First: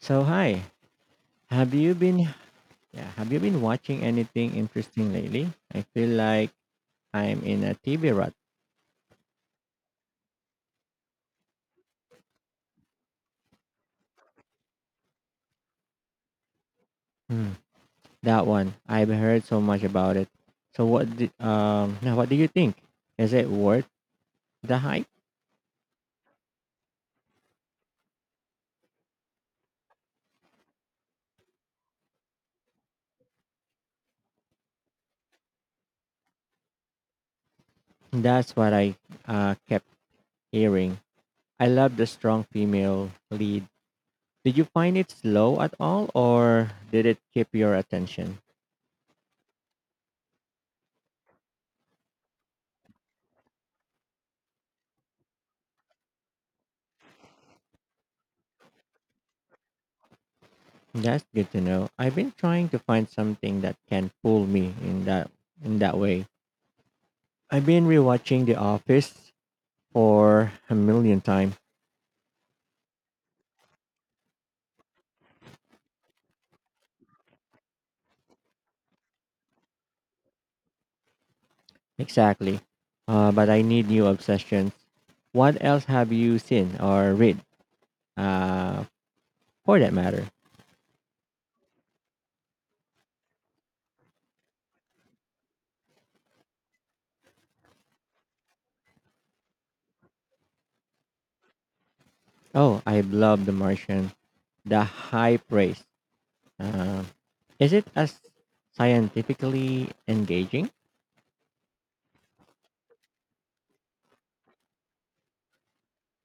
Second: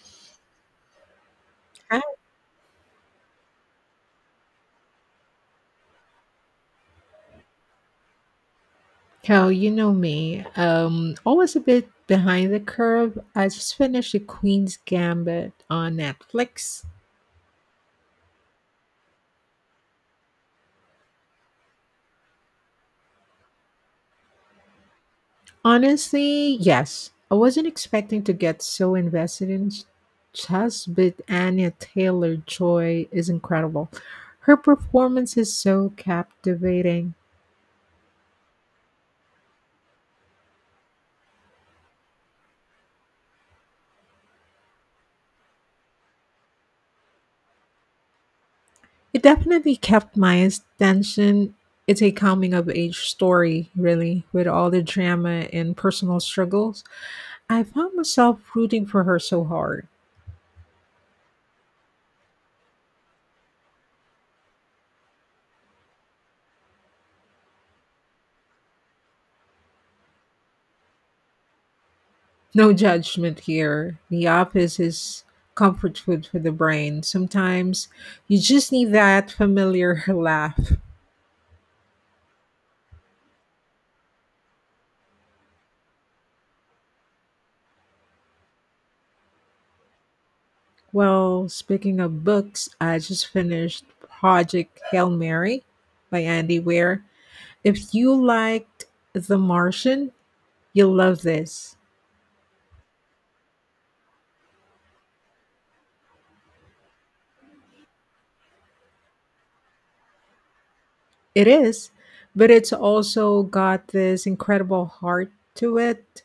So hi, have you Hi, been yeah, have you been watching anything interesting lately? I feel like I'm in a TV rut. Kel. You know me. Always a bit behind the curve. I just finished The Queen's Gambit on Netflix. Hmm, that one. I've heard so much about it. So what did now what do you think? Is it worth the hype? Honestly, yes. I wasn't expecting to get so invested in chess, but Anya Taylor Joy is incredible. Her performance is so captivating. That's what I kept hearing. I love the strong female lead. Did you find it slow at all or did it keep your attention? It definitely kept my attention. It's a coming of age story, really, with all the drama and personal struggles. I found myself rooting for her so hard. That's good to know. I've been trying to find something that can pull me in that way. I've been rewatching The Office for a million times. No judgment here. The office is comfort food for the brain. Sometimes you just need that familiar laugh. Exactly. But I need new obsessions. What else have you seen or read? Uh, for that matter. Well, speaking of books, I just finished Project Hail Mary by Andy Weir. If you liked The Martian, you'll love this. Oh, I love The Martian. The high praise. Uh, is it as scientifically engaging? It is, but it's also got this incredible heart to it.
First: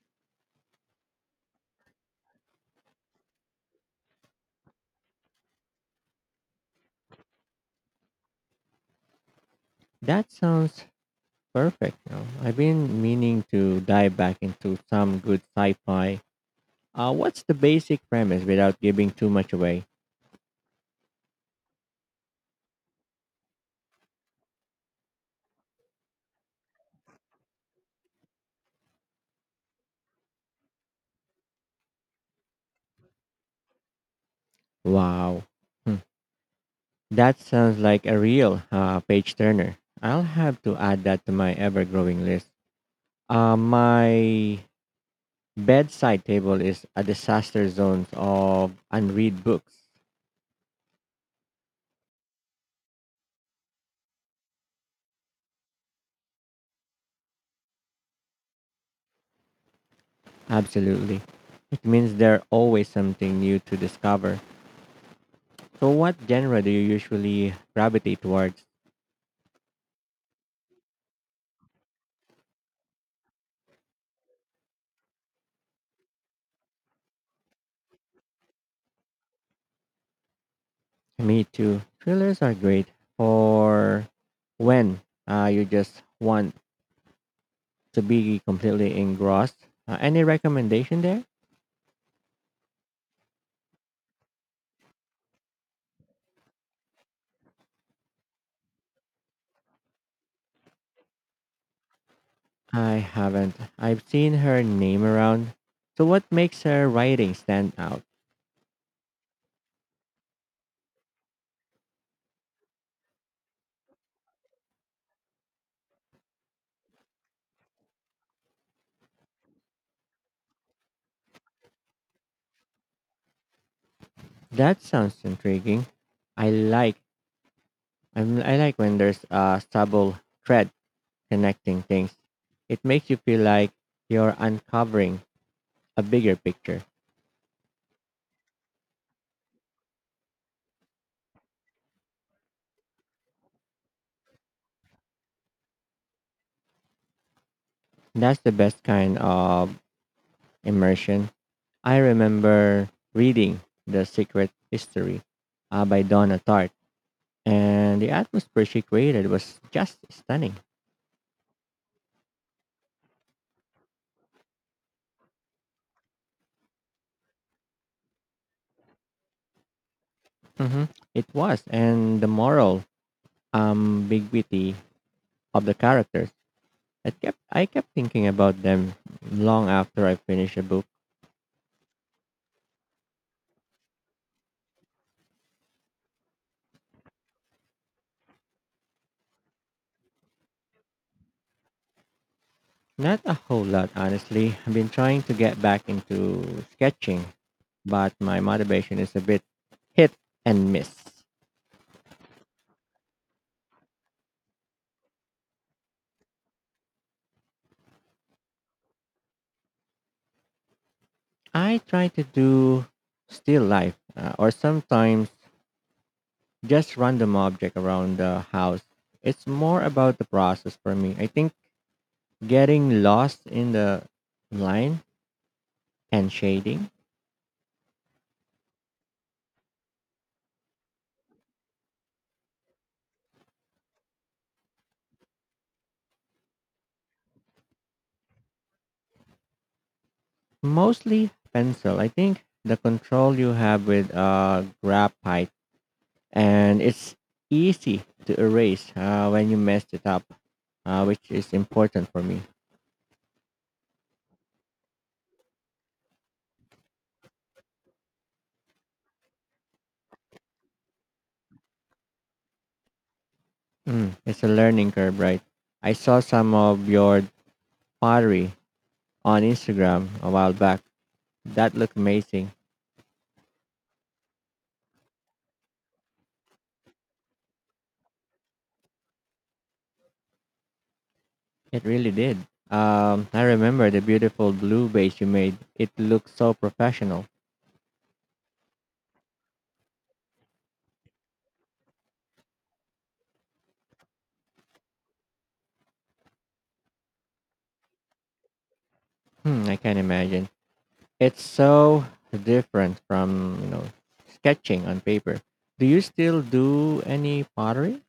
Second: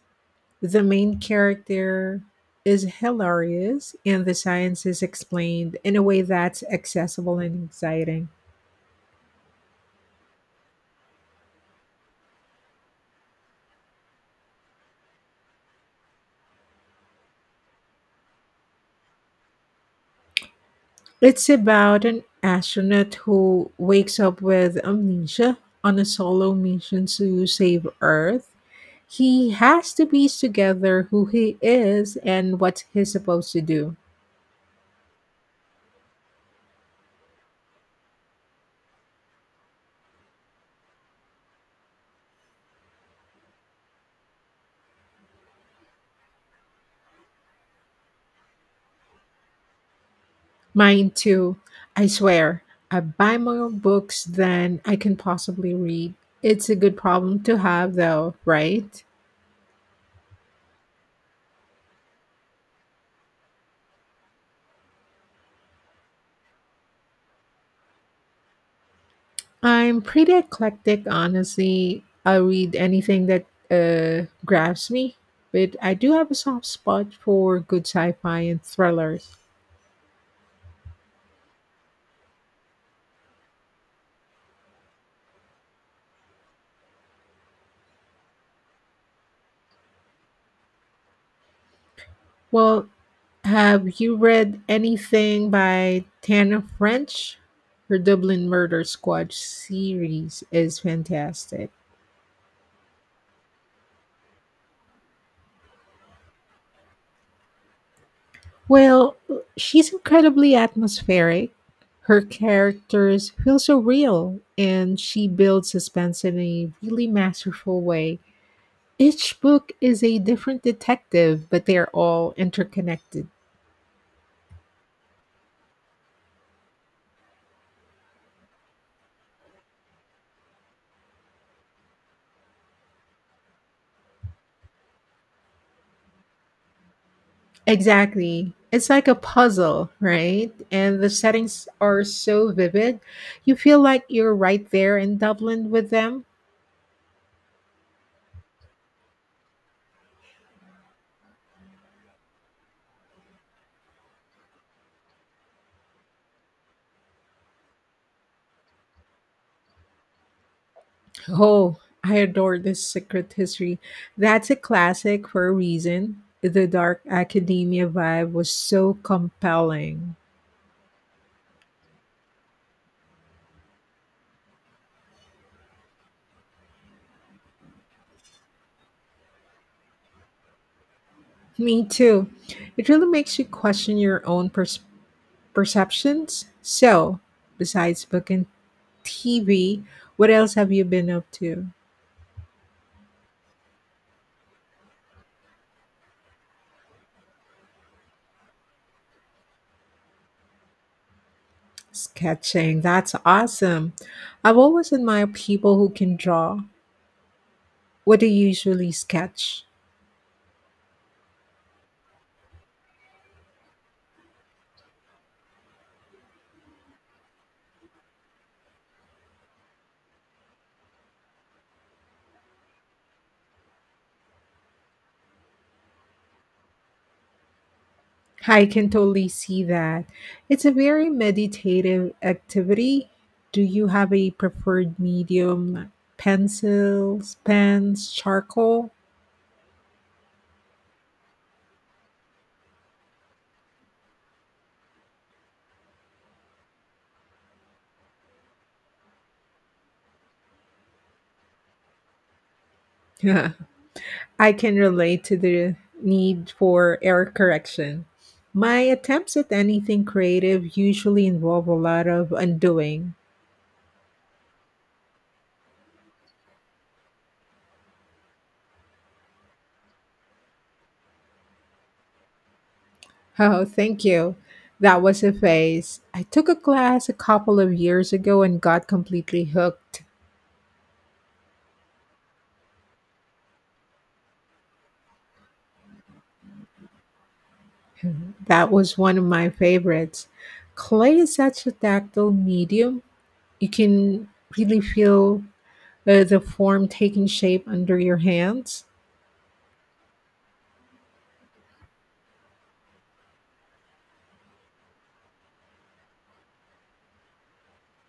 The main character is hilarious and the science is explained in a way that's accessible and exciting. That sounds perfect. I've been meaning to dive back into some good sci-fi. What's the basic premise without giving too much away? It's about an astronaut who wakes up with amnesia on a solo mission to save Earth. He has to piece together who he is and what he's supposed to do. Wow. Hmm. That sounds like a real page turner. I'll have to add that to my ever growing list. My bedside table is a disaster zone of unread books. Mine too. I swear, I buy more books than I can possibly read. It's a good problem to have, though, right? Absolutely. It means there's always something new to discover. So, what genre do you usually gravitate towards? I'm pretty eclectic, honestly. I'll read anything that grabs me, but I do have a soft spot for good sci fi and thrillers. Me too. Thrillers are great for when you just want to be completely engrossed. Any recommendation there? Well, have you read anything by Tana French? Her Dublin Murder Squad series is fantastic. I haven't. I've seen her name around. So, what makes her writing stand out? Well, she's incredibly atmospheric. Her characters feel so real, and she builds suspense in a really masterful way. Each book is a different detective, but they're all interconnected. That sounds intriguing. I like. I like when there's a subtle thread connecting things. It makes you feel like you're uncovering a bigger picture. Exactly. It's like a puzzle, right? And the settings are so vivid. You feel like you're right there in Dublin with them. That's the best kind of immersion. I remember reading *The Secret History* by Donna Tartt, and the atmosphere she created was just stunning. Oh, I adore this secret history. That's a classic for a reason. The dark academia vibe was so compelling. Hmm. It was, and the moral ambiguity of the characters. I kept thinking about them long after I finished the book. Me too. It really makes you question your own perceptions. So, besides book and TV, what else have you been up to? Not a whole lot, honestly. I've been trying to get back into sketching, but my motivation is a bit hit and miss. Sketching. That's awesome. I've always admired people who can draw. What do you usually sketch? I try to do still life, or sometimes just random object around the house. It's more about the process for me. I think getting lost in the line and shading I can totally see that. It's a very meditative activity. Do you have a preferred medium? Pencils, pens, charcoal? mostly pencil. I think the control you have with graphite and it's easy to erase when you messed it up, which is important for me. I can relate to the need for error correction. My attempts at anything creative usually involve a lot of undoing. Mm, it's a learning curve, right? I saw some of your pottery on Instagram a while back. That looked amazing. Oh, thank you. That was a phase. I took a class a couple of years ago and got completely hooked. It really did. I remember the beautiful blue base you made. It looked so professional. That was one of my favorites. Clay is such a tactile medium. You can really feel the form taking shape under your hands. Hmm, I can imagine. It's so different from, you know, sketching on paper. Do you still do any pottery?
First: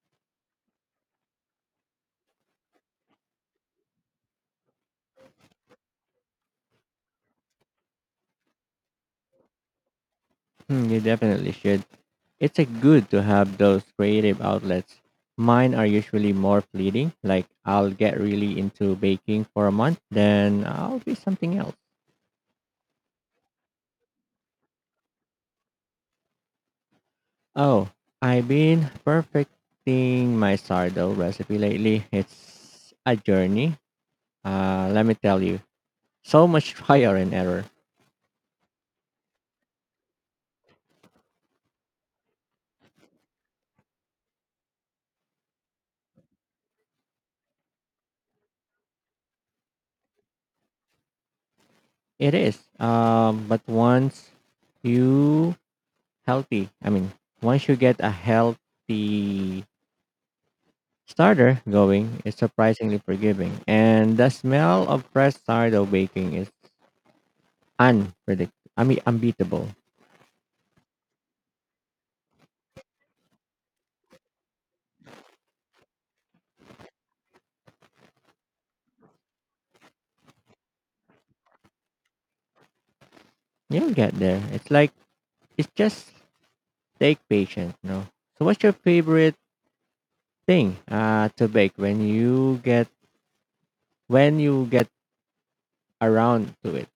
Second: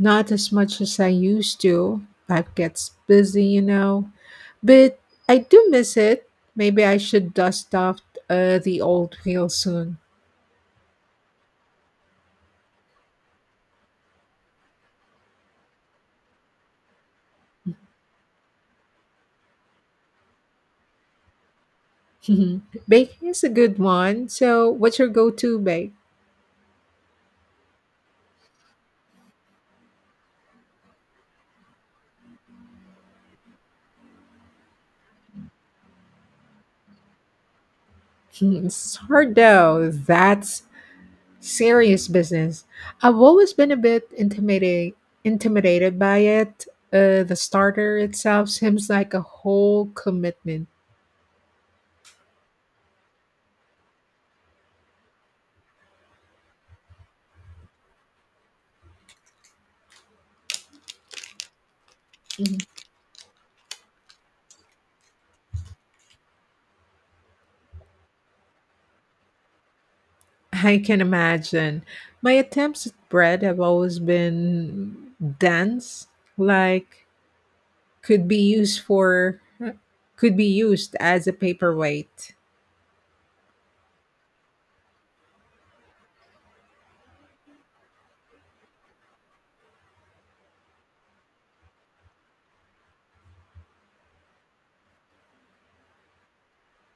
Not as much as I used to. Life gets busy, you know. But I do miss it. Maybe I should dust off the old wheel soon. Hmm, you definitely should. It's a good to have those creative outlets. Mine are usually more fleeting, like I'll get really into baking for a month, then I'll do something else. Baking is a good one. So, what's your go to bake? Oh, I've been perfecting my sourdough recipe lately. It's a journey. Let me tell you, so much trial and error. It's hard though. That's serious business. I've always been a bit intimidated by it. The starter itself seems like a whole commitment. It is. But you healthy, I mean, once you get a healthy starter going, it's surprisingly forgiving. And the smell of fresh sourdough baking is unbeatable. I can imagine. My attempts at bread have always been dense, like could be used for could be used as a paperweight. You'll get there. It's just take patience, no? So, what's your favorite thing to bake when you get around to it?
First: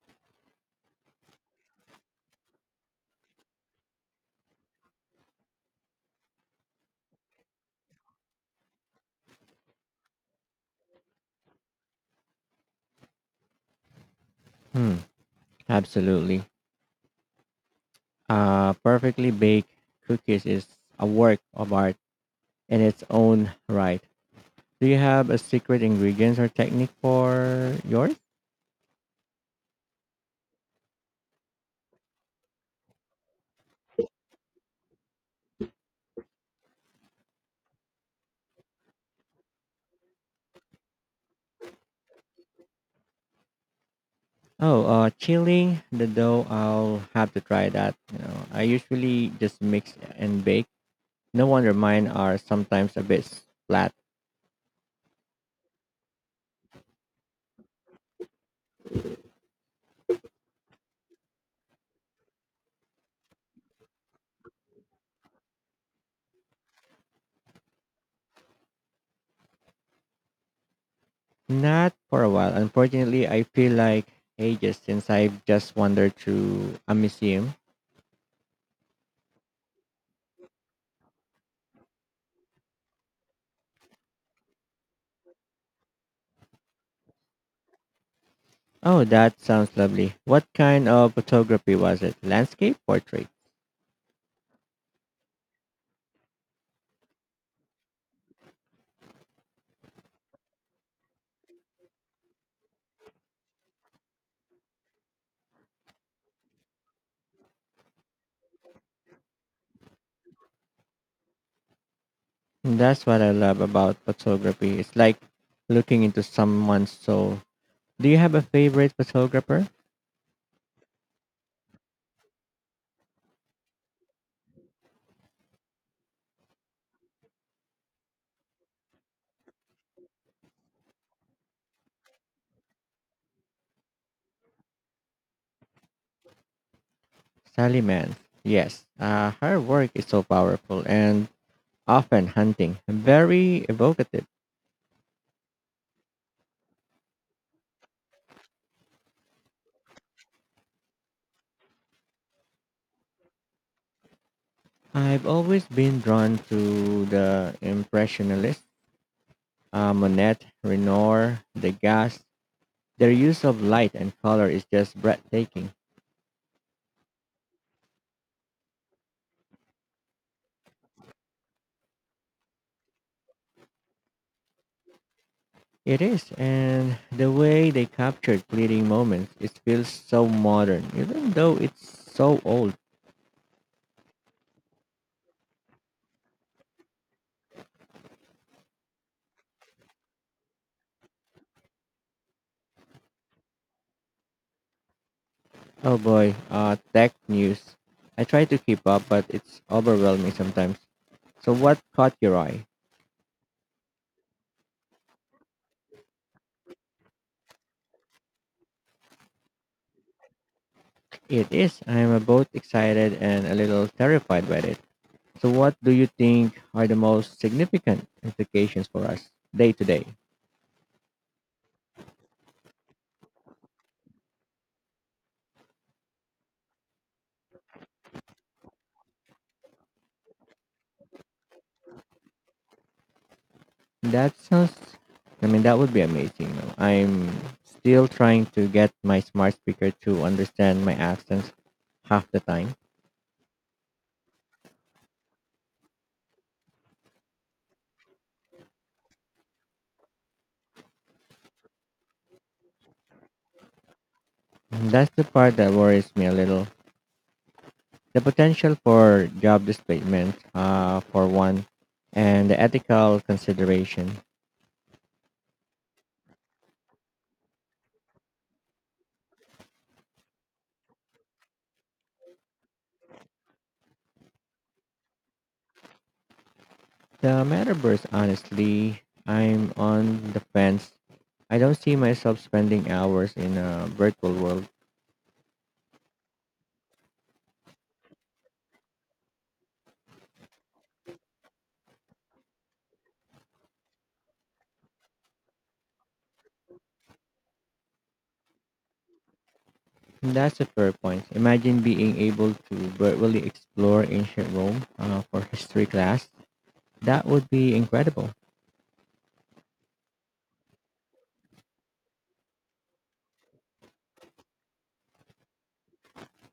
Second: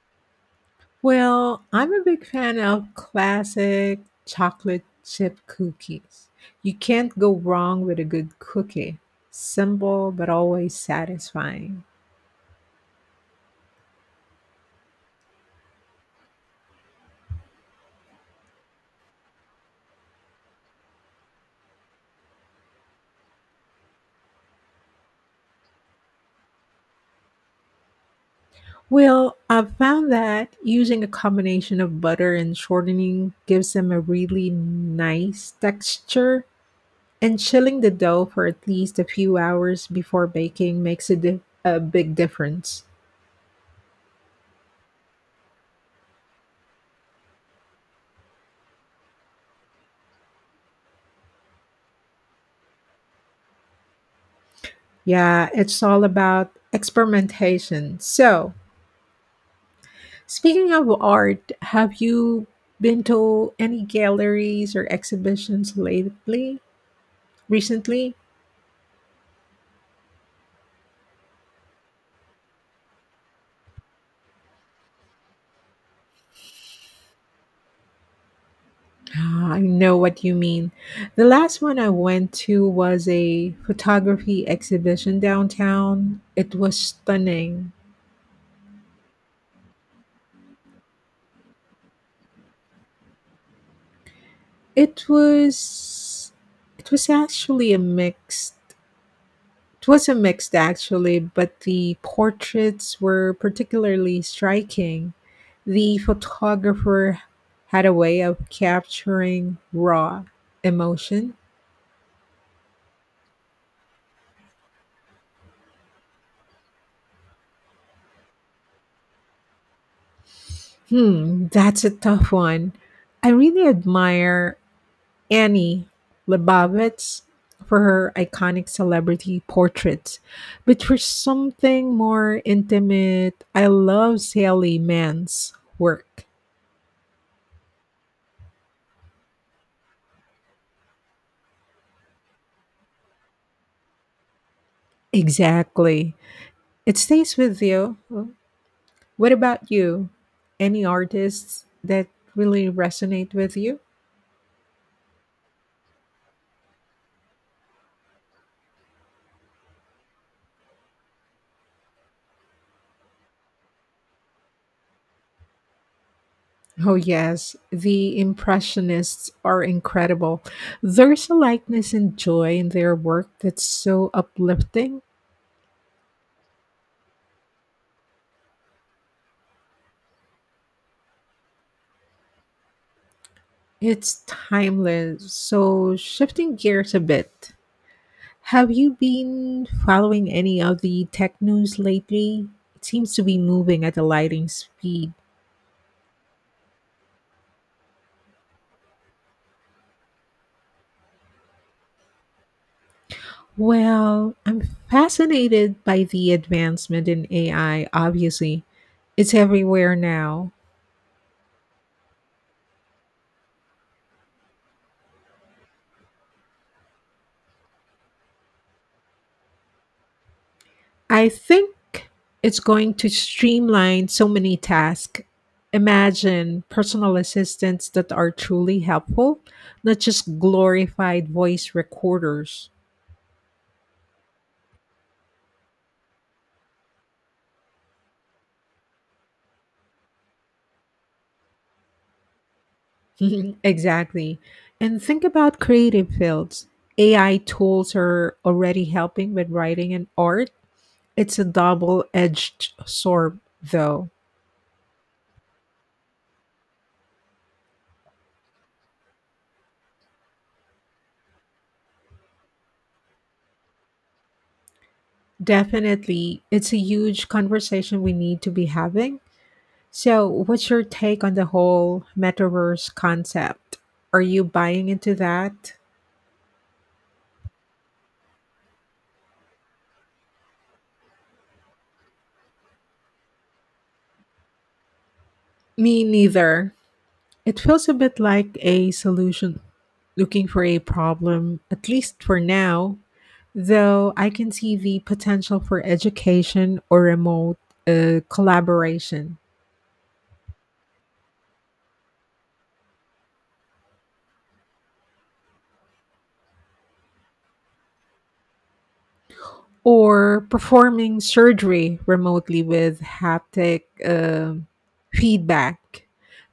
Well, I'm a big fan of classic chocolate chip cookies. You can't go wrong with a good cookie. Simple but always satisfying. Hmm, absolutely. Perfectly baked cookies is a work of art in its own right. Do you have a secret ingredients or technique for yours? Well, I've found that using a combination of butter and shortening gives them a really nice texture. And chilling the dough for at least a few hours before baking makes a big difference. Oh, chilling the dough. I'll have to try that. You know, I usually just mix and bake. No wonder mine are sometimes a bit flat. Yeah, it's all about experimentation. So, speaking of art, have you been to any galleries or exhibitions lately? Recently? Not for a while. Unfortunately, I feel like ages since I've just wandered through a museum. Ah, I know what you mean. The last one I went to was a photography exhibition downtown. It was stunning. Oh, that sounds lovely. What kind of photography was it? Landscape, portrait? It was it was actually a mixed it was a mixed actually, but the portraits were particularly striking. The photographer had a way of capturing raw emotion. That's what I love about photography. It's like looking into someone's soul. Do you have a favorite photographer? Hmm, that's a tough one. I really admire Annie Leibovitz for her iconic celebrity portraits. But for something more intimate, I love Sally Mann's work. Sally Mann. Yes. Her work is so powerful and often hunting, very evocative. Exactly. It stays with you. What about you? Any artists that really resonate with you? I've always been drawn to the Impressionists, Monet, Renoir, Degas. Their use of light and color is just breathtaking. Oh, yes. The Impressionists are incredible. There's a lightness and joy in their work that's so uplifting. It is, and the way they captured fleeting moments, it feels so modern, even though it's so old. It's timeless. So, shifting gears a bit, have you been following any of the tech news lately? It seems to be moving at a lightning speed. Oh boy, tech news. I try to keep up, but it's overwhelming sometimes. So what caught your eye? Well, I'm fascinated by the advancement in AI, obviously. It's everywhere now. It is. I am both excited and a little terrified by it. So what do you think are the most significant implications for us day to day? I think it's going to streamline so many tasks. Imagine personal assistants that are truly helpful, not just glorified voice recorders. That sounds, that would be amazing. Though, I'm still trying to get my smart speaker to understand my accents half the time. Exactly. And think about creative fields. AI tools are already helping with writing and art. It's a double edged sword, though. That's the part that worries me a little. The potential for job displacement, for one, and the ethical consideration. Definitely, it's a huge conversation we need to be having. So, what's your take on the whole metaverse concept? Are you buying into that? The metaverse, honestly, I'm on the fence. I don't see myself spending hours in a virtual world. Me neither. It feels a bit like a solution looking for a problem, at least for now, though I can see the potential for education or remote collaboration. That's a fair point. Imagine being able to virtually explore ancient Rome for history class. That would be incredible. Or performing surgery remotely with haptic feedback.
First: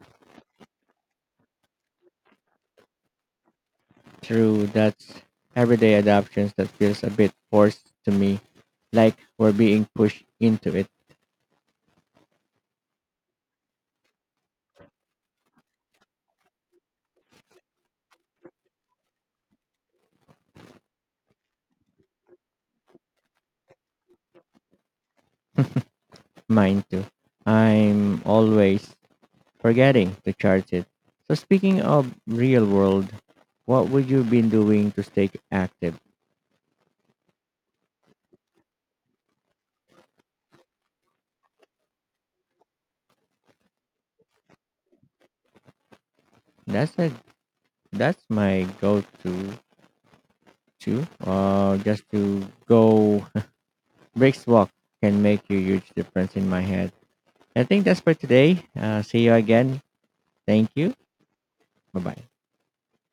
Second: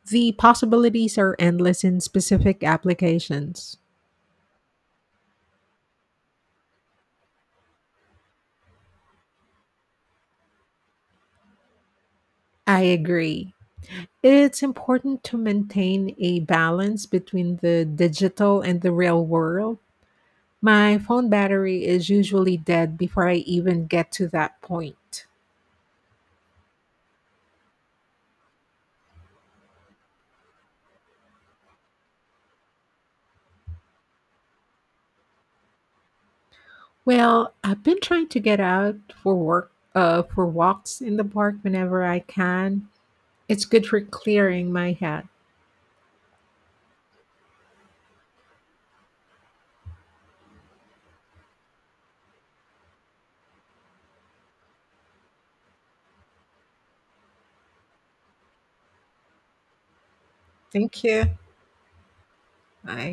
The possibilities are endless in specific applications. True, that's everyday adoptions that feels a bit forced to me, like we're being pushed into it. I agree. It's important to maintain a balance between the digital and the real world. My phone battery is usually dead before I even get to that point. Mine too. I'm always forgetting to charge it. So speaking of real world, what would you be doing to stay active? Well, I've been trying to get out for walks in the park whenever I can. It's good for clearing my head. That's a that's my go-to too. Just to go Brick's walk can make a huge difference in my head. I think that's for today. See you again. Thank you. Thank you. Bye bye. Bye.